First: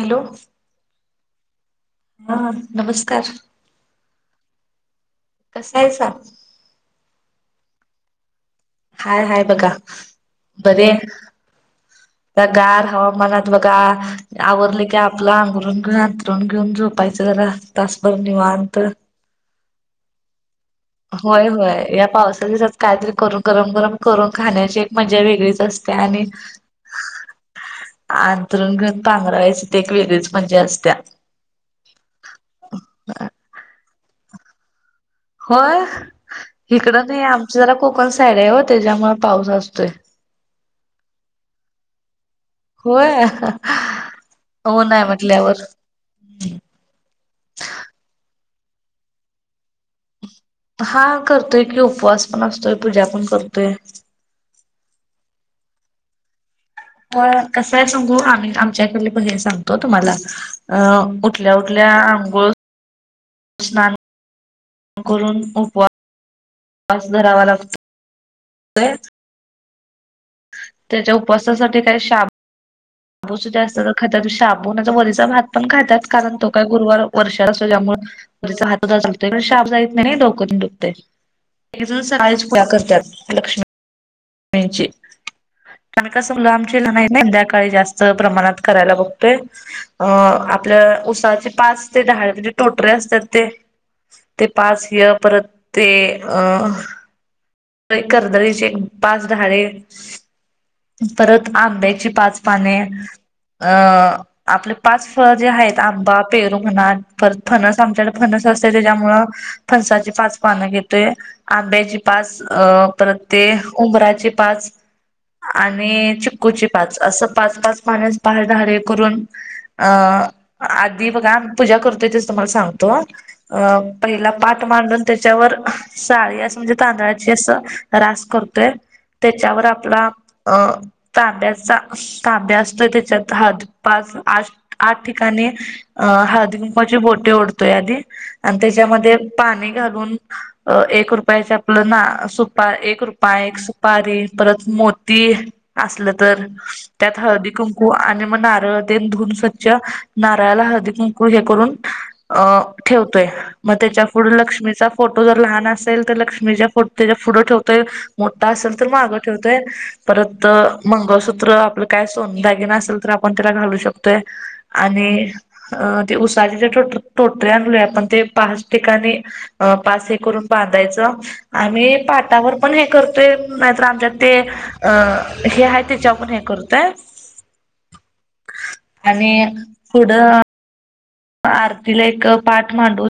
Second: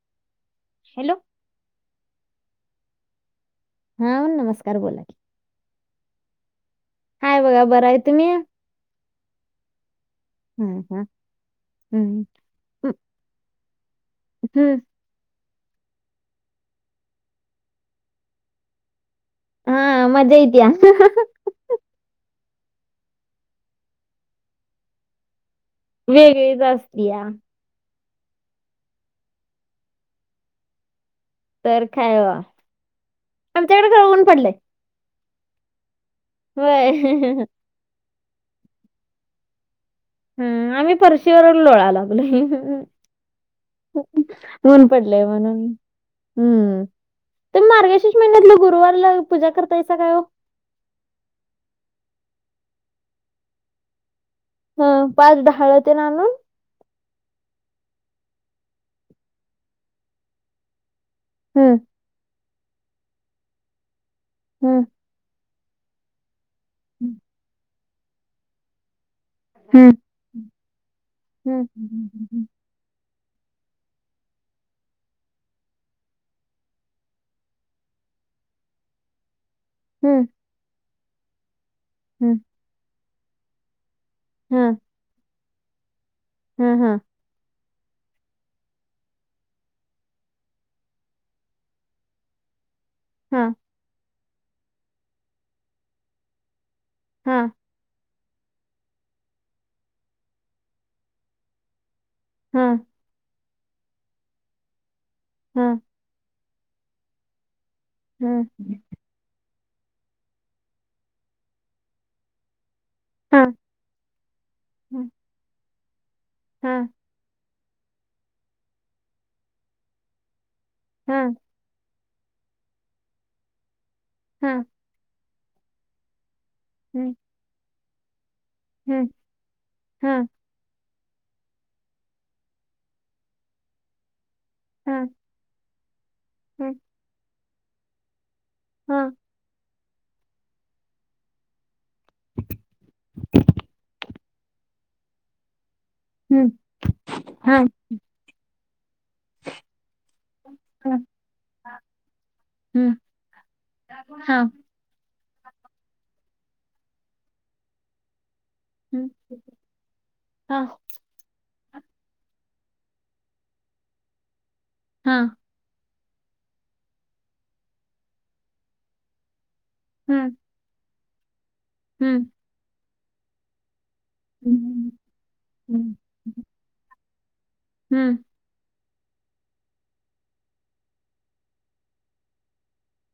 Hello! Hello! हा नमस्कार. हा नमस्कार बोला की. कसा आहे सा? हाय बघा बरं आहे तुम्ही? हाय हाय बघा हं, बरी ऐ- हं, हं, आता गार हं, हवामानात बघा हं. आवरलं की आप आपलं आघरुण घेऊन आंतरून घेऊन झोपायचं जरा तासभर निवंत. हा मज्जा येतीया. होय होय या पावसा दिवसांत काहीतरी करून गरम गरम करून खाण्याची एक मजा वेगळीच असते. काय आणि वेगळीच असते या अंंतरण घेऊन पांघरायच ते एक वेगळीच म्हणजे असत्या. तर खाय हो आमच्याकडे खर ऊन पडलंय. होय होय इकडं ते आमच जरा कोकण साईड आहे हो त्याच्यामुळे पाऊस असतोय. हम् आम्ही पर्शीवरून लोळा लागलोय. होय हो उन नाही पडलेय म्हटल्यावर म्हणून. हम्म तुम्ही मार्गशीर्ष म्हणन्यातलं गुरुवारला पूजा करतायसा का ओ? हा करतोय कि उपवास पण असतोय पूजा पण करतोय. हं पाच ढाळतेन आनून? होय कसय सांगू आम्ही आमच्याकडे हे सांगतो तुम्हाला उटल्या हं, उटल्या आंघोळ स्नान करून. हम्म करून उपवास धरावा लागतो. हम्म त्यांच्या उपसासाठी काय शाब शाबूसुद्धा तर खातात शाबूनचा वरीचा भात पण खातात, कारण तो काय गुरुवार वर्षात असतो त्यामुळे. वरीचा भात च करतोय पण साबू नाही हं, हं, डोकन ते दुखतय. हं, सकाळीच पोळ्या करतात लक्ष्मी हं, [unintelligible] हं, आमची हं, नाही संध्याकाळी जास्त. च प्रमाणात करायला बघतोय. अ आपल्या उसाचे पाच ते दहा म्हणजे टोटरे अस तर ते, ते पाच ह्य परत ते अ हा. कर्दळीची पाच डहाळे, परत आंब्याची पाच पाने हं, अ आपले पाच फळं जे हं. आहेत आंबा पेरू म्हणा परत फणस आमच्याकडे हम्म फणस असते त्याच्यामुळं फणसाची पाच पानं घेते, आंब्याची पाच अ परत ते हाँ उंबराचे पाच हम्म आणि चि कुची हाँ पाच, असं पाच, पाच पाने पा धाडे करून अं आधी बघा हाँ आम्ही पूजा करतोय तेच तुम्हाला सांगतो, पहिला हाँ पाठ मांडून त्याच्यावर साळी असं, म्हणजे हम्म तांदळाची असं रास करतोय हम्म त्याच्यावर आपला हाँ अ तांब्याचा तांब्या असतोय त्याच्यात आठ, पाच, आठ हाँ आठ ठि आणि अ हळदी हम्म कुंकाची बोट ओढतोय आधी, आणि हाँ त्याच्यामध्ये पाणी घालून अ एक रुपयाच आपलं ना सुपा एक रुपया, एक सुपारी परत मोती असलं तर, हम्म त्यात हळदी हाँ कुंकू आणि मग नारळ. तेनं धुूऊन स्वच्छ नारळाला हळदी हाँ कुंकू हे करून अ हम्म ठेवतोय मग त्याच्या पुुढं हाँ लक्ष्मीचा फोटो जर लहान असेल, तर लक्ष्मीच्या फो त्याच्या पुढे ठेवते. मोठा असेल तर हम्म मागं ठेवतोय परत हाँ मंगळसूत्र आपलं काय सोन दागिना असलं तर, आपण त्याला घालू शकतोय आणि हाँ अ ते उसाचे जे टोटरे आणलोय आपण, ते पाच ठिकाणी पाच हे हम्म करून बांधायच आम्ही हम्म पाठावर पण हे करतोय नाहीतर आमच्या ते हम्म अ हे हाय त्याच्या आपण हे करतय. हंम. आणि पुढं आरतीला एक पाठ मांडून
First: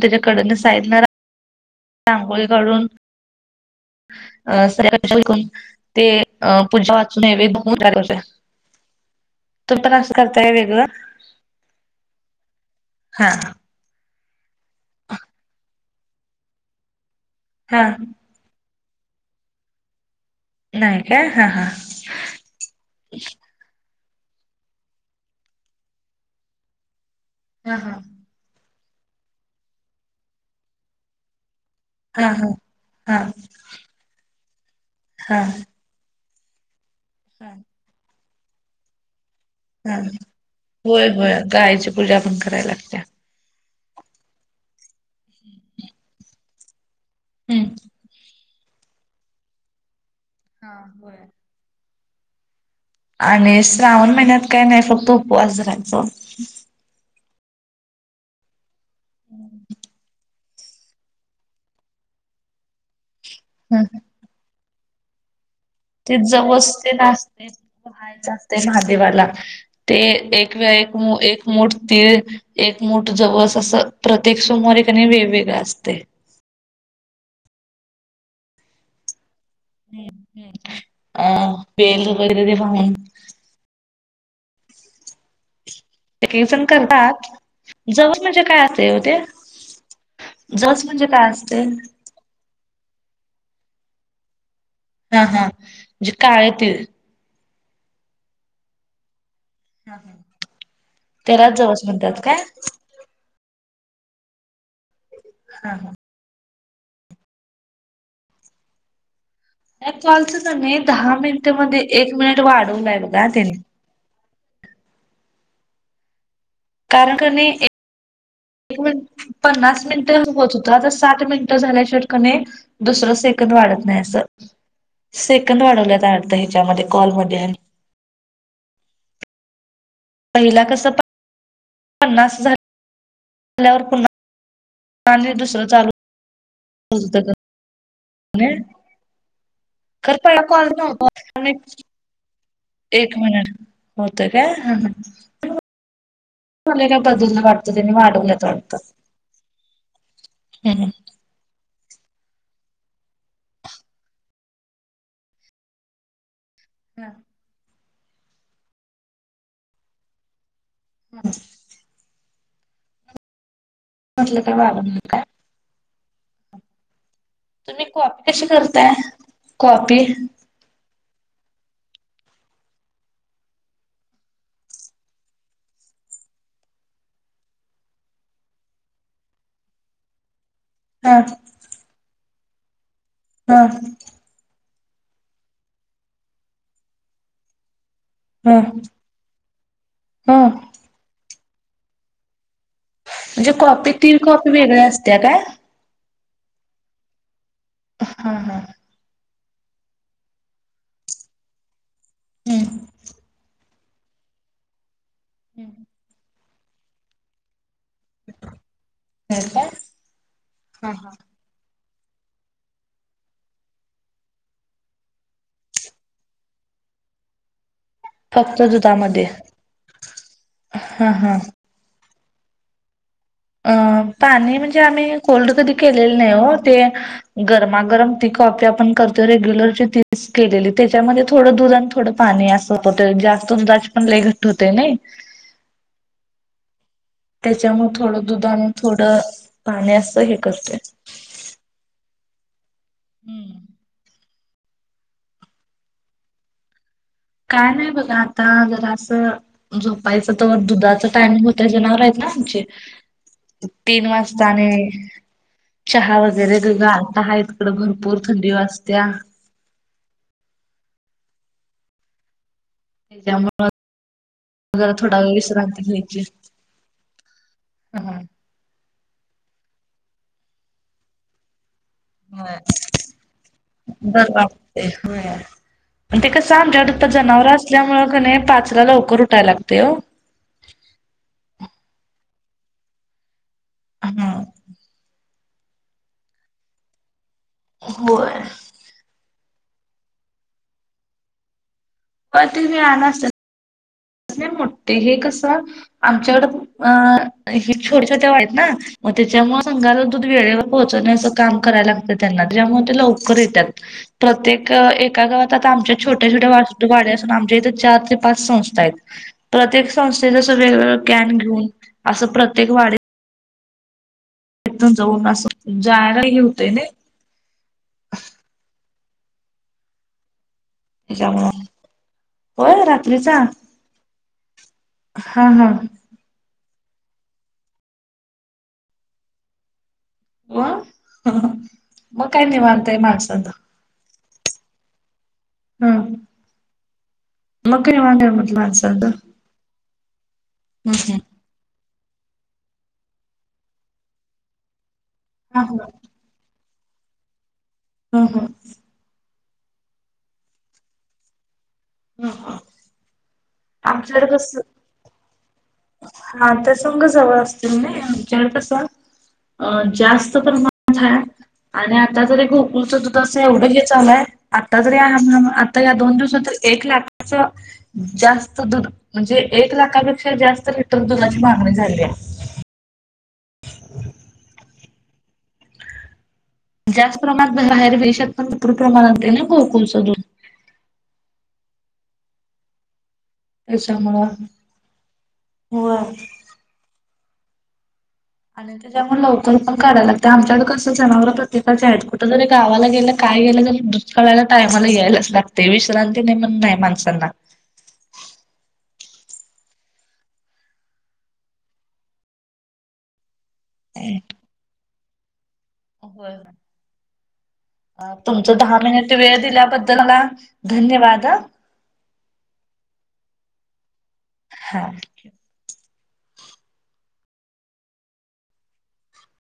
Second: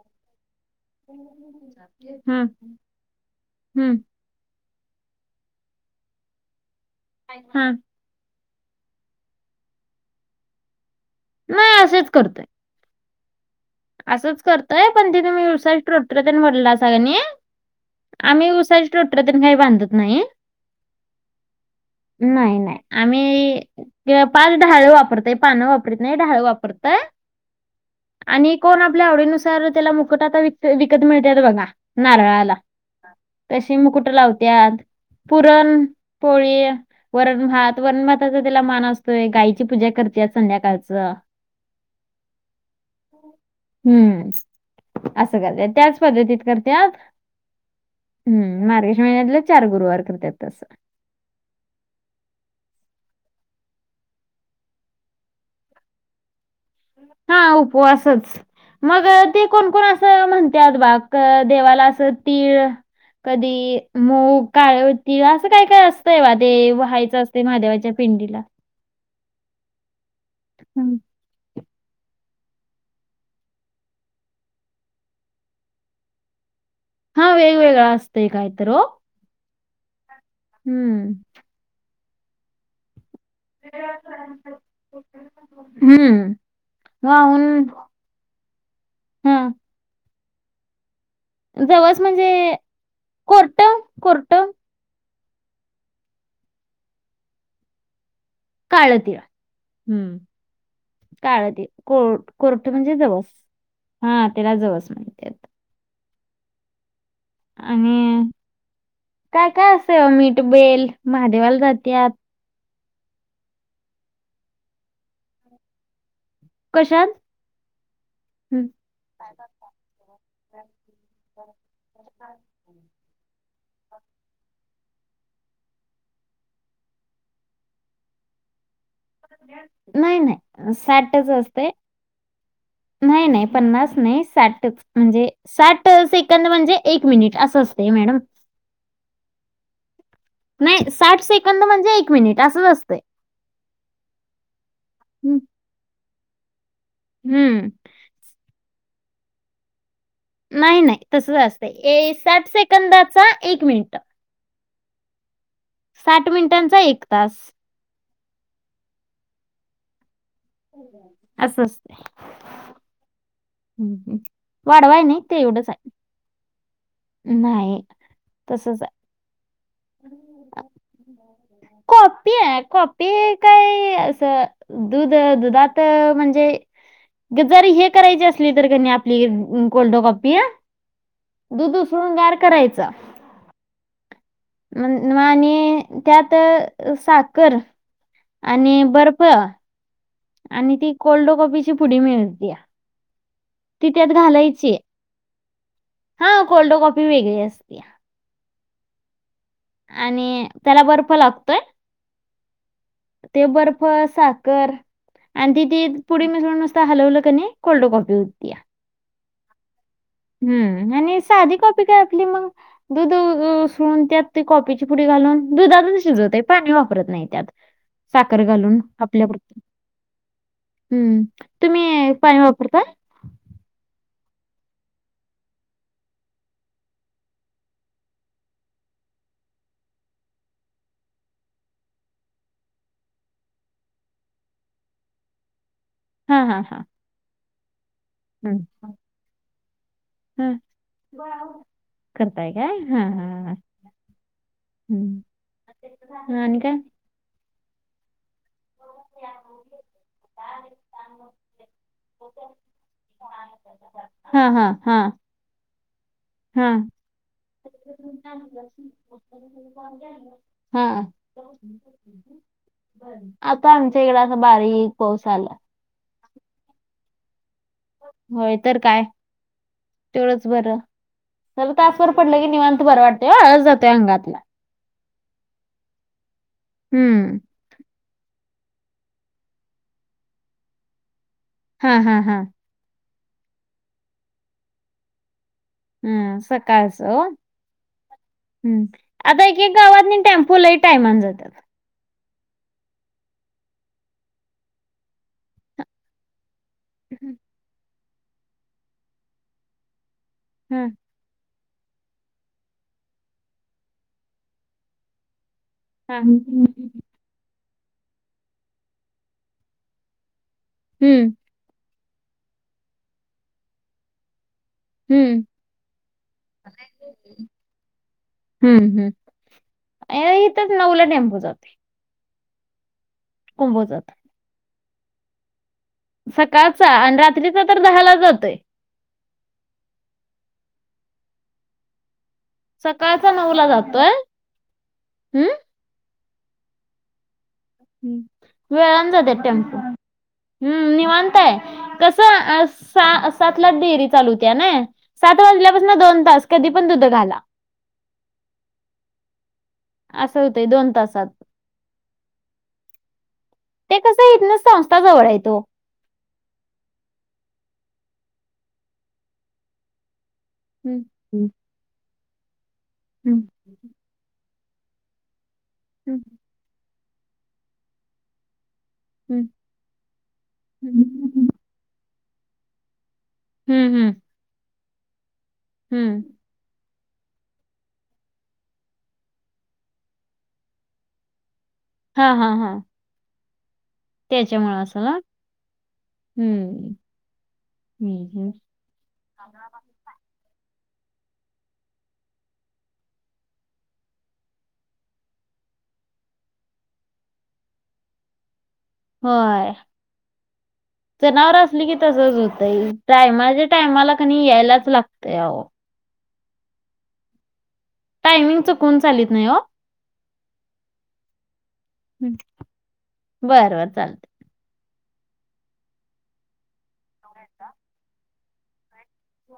त्याच्याकडनं साइडला रा रांगोळी हम्म काढून हम्म अ सूर्यकांश ऐकून ते पूजा वाचून हा. नैवेद्य [unintelligible] तूम्ही पण असं करताय वेगळं. नाही असेच करतोय. हा. असंच करतंय पण ते तुम्ही उसाचा टोटरे भरलं असा आणि [unintelligible] आम्ही उसाचे टोटरे तर नाही बांधत नाही. नाही काय हा हा. नाही नाही आम्ही पाच डहाळे वापरते, पानं वापरत नाही डहाळे वापरतयं. हा हा. आणि कोण आपल्या आवडीनुसार त्याला मुकवटा काही वि विकत मिळतात बघा. हा नारळाला हा तशी मुकुटं लावत्यात, हा हा पुरण पोळी वरण भात, वरण भाताचा त्याला मान असतोय [unintelligible] हा करत्यात होय संध्याकाळचं. होय गायची पूजा पण करायला लागत्या.. हम्म असं करत्यात, त्याचं पद्धतीत करत्यात. [inaudible] ह मार्गशिष महिन्यातले चार गुरुवार करत्यात. तसं. हा होय. आणि श्रावण महिन्यात काय नाही फक्तं उपवास धरायचं. हा उपवासच मग ते, कोण कोण असं म्हणत्यात बा. देवाला असं तीळ कधी, मग काळ तिळ असं काय काय असतं. तेव्हा ते वाहायच असते. महादे वाहायच असतं महादेवाला. ते एक व एक. हम्म. एक मोठ तीळ एक मुठ जवळस असं, प्रत्येक सोमवारी कणी वेगवेगळं असतंय. हा वेगवेगळ असतंय काय तर ओ. हम हम. हम्म. बेल वगैरे ते वाहून. [unintelligible] हम्म एकेक जण करतात, वाहून जवस म्हणजे काय असते ओ ते. हा जवस म्हणजे काय अस जवस म्हणजे, कोर्ट कोर्ट. हा हा म्हणजे काळे तिळ. काळ तीळ हम काळ त्याला तीळ, जवस को म्हणतात काय? कोर्ट म्हणजे. जवस हा त्यांला जवस म्हणत्यात. हा हा. आणि काय काय या असतंय, मीठ कॉलच कणी बेल दहा मिनिट महादेवाला मध्ये जात्यात. एक मिनिट वाढवलाय बघा तिन्ही. कशात कारण कणी हम्म. [unintelligible] पन्नास मिनिटं होत होतं. आता साठ मिनिटं झाल्या शिवाय कणी. दुसरं सेकंद वाढत नाही असं, सेकंद वाढवल्यात वाटतं हेच्यामध्ये कॉलमध्ये आणि. नाही पहिला नाही कसं साठच असते. पन्नास झा नाही नाही पन्नास नाही साठच. म्हणजे आणि दुसरं चालू साठं सेकंद म्हणजे, होत एक होतं मिनिट असतंय मॅडम. कने खरं पहिला कॉल नाही साठ नव्हता सेकंद म्हणजे, एक मिनिट असंच असतंय. एक मिनिट होतंय काय हा हं. हा. [unintelligible] हं. त्यांनी वाढवल्यात वाटतं. नाही हम्म हम्म. नाही तसंच असतंय, साठ सेकंदाचा एक मिनिट. साठ मिनिटांचा एक तास. हम्. अस असते. हम हम. म्हटलं काय वाढवलं वाढवाय नाही काय तेवढंच हाय. तुम्ही कॉपी कशी करताय कॉपी. कॉपीय कॉपी काय असं. दूध दुधात म्हणजे, जर हे करायची असली तर कणी, आपली कोल्ड कॉपी. हा. दुध उसळून गार करायचा. हा. मन आणि त्यात साखर हा आणि बर्फ हा आणि ती कोल्ड कॉपीची पुडी मिळत्या. म्हणजे कॉपी ती कॉपी वेगळ्या असत्या काय? हा कोल्ड कॉपी वेगळी असतेया. हा हा. आणि त्याला बर्फ लागतोय. हम्म ते बर्फ साखर आणि तिथी पुडी मिसळून नुस ता हलवलं क नी कोल्ड कॉफी होतया. हे काय हम्म आणि सादी कॉपी काय आपली मंग दुध उ उसळून त्यात ती कॉपीची पुडी घालून दुधातून शिजत आहे पाणी वापरत नाही त्यात. साखर फक्त घालून दुधामध्ये आपल्यापूर हा हम्म. हा. तुम्ही पाणी वापरताय? अ पाणी म्हणजे आम्ही कोल्ड कधी केलेले नाही हो ते गरमागरम ती कॉपी आपण करतो रेग्युलरची तीच केलेली त्याच्यामध्ये थोडं दूध आणि थोडं पाणी असं पटे जास्तुन जास पण लय घट्ट होते नाही. हा हा हा. त्याच्यामुळे थोडं दुध आणि थोडं पाणी असं हे हां. करतोय. करताय काय हा हा हा. हम्म. हम्म म आणि काय? काय नाही बघा आ का जर असं झोपायचं तर दुधाचा टायमिंग होतय जनावर आहेत ना आमचे तीन वाजता हां, आणि हां, हां, चहा वगैरे ग हां. गार तिकडं भरपूर थंडी वाजत्या. हा. त्याच्यामुळं हा आमच्या इकडे असा बारीक जरा थोडा पाऊस आला. [unintelligible] हा होय तर काय तेवढच बरं. तला तासवर पडलंय की निवांत बरं वाटतोय आळस जातोय अंगातला. ए होया आणि ते कसं आमच्याकडे हम्म. जनावर अस ल्यामुळे क नाही पाचला लवकर उठायला लागते हो. हा हा हा. हा. हम्म सकाळसं होय. हम्म आता एक-एक गावातनी टेम्पो लई टायमाने जात्यात. पर तुम्ही आणा असेल. कसल्या मोठे हे कसं आमच्याकडे अ ही छोटे-छोट्या वाईट ना म त्याच्यामुळे सांगालतो ते वेळेवर हं. पोहोचवण्याचं काम कराय लागतं त्यांना त्याज्यामुळे लवकर येत्यात प्रत्येक एका गवात आता आमच्या हां. छोट्या-छोट्या वाचतूक वाड्या असून आमच्या इथे चार ते पाच संस्था आहेत प्रत्येक संस्थेला सगळे [unintelligible] हं. केन घेऊन असं प्रत्येक वाडीत तून जाऊन असं जाणं हे होतोय नाय. हम्म हम्म, ए हितच नवला टेम्पू त्याच्यामुळं जातय. होय रात्रीचा. कुंभोजात. हा हा. सकाळचा, आणि रात्रीचा तर दहाला जातोय. मग काय निवांत आय सकाळचा माणसाला. जातोय. हम्म. हम्म. म्हटलं माणसांचं. वेळानं हम्म जात्यात टेंम्पो, हम्म निवांताय. कसं, आस सा सातलाच डेरी चालू होत्या नाई, सात हा वाजल्यापासनं हा दोन तास कधी पण दुध घाला. हा हा. असं होतय दोन तासात. हा हा. ते कसं, हितलं संस्था जवळ हायेत ओ. हा, ते संघ जवळ असतील नाई, म्हणून कसं, जास्त प्रमाण हम्म जा, हम्म आता तरी गोकुळच्या दुधाचं एवढं हे चालू आहे आता जरी याल, आता या दोन हम्म दिवसात तरी एक लाखाच, जास्त दुध म्हणजे हम्म एक लाखापेक्षा जास्त लिटर दुधाची हम्म. मागणी झाल्या. हम्म हम्म. हम्म. जास्त प्रमाणात बाहेर वेशात पण भरपुर प्रमाणात ना वितरण गोकुळ च दुध. हा हा हा. याच्यामुळं त्याच्यामुळे असेल हा व्हय. हम्म हम्म हं. आणि त्याच्यामुळे लवकर पण काढाय लागतय, आमच्याकडं कसं जनावर प्रत्येकाचे आहेत, कुठं जरी गावाला गेलं काय गेलं तरी दुध काढायला टायमाला यायलाच लागतय, विश्रांती नाही म्हण नाही माणसांना. होय, जनावरं असली की तसंच होतंय, टायमाचे टायमाला क नाही यायलाच लागतय अहो. हो, तुमचं टायमिंग दहा चुकून मिनिट चालत वेळ नाही हो दिल्याबद्द दल ना धन्यवाद हं. बर बर चालतंय. हां. चालतंय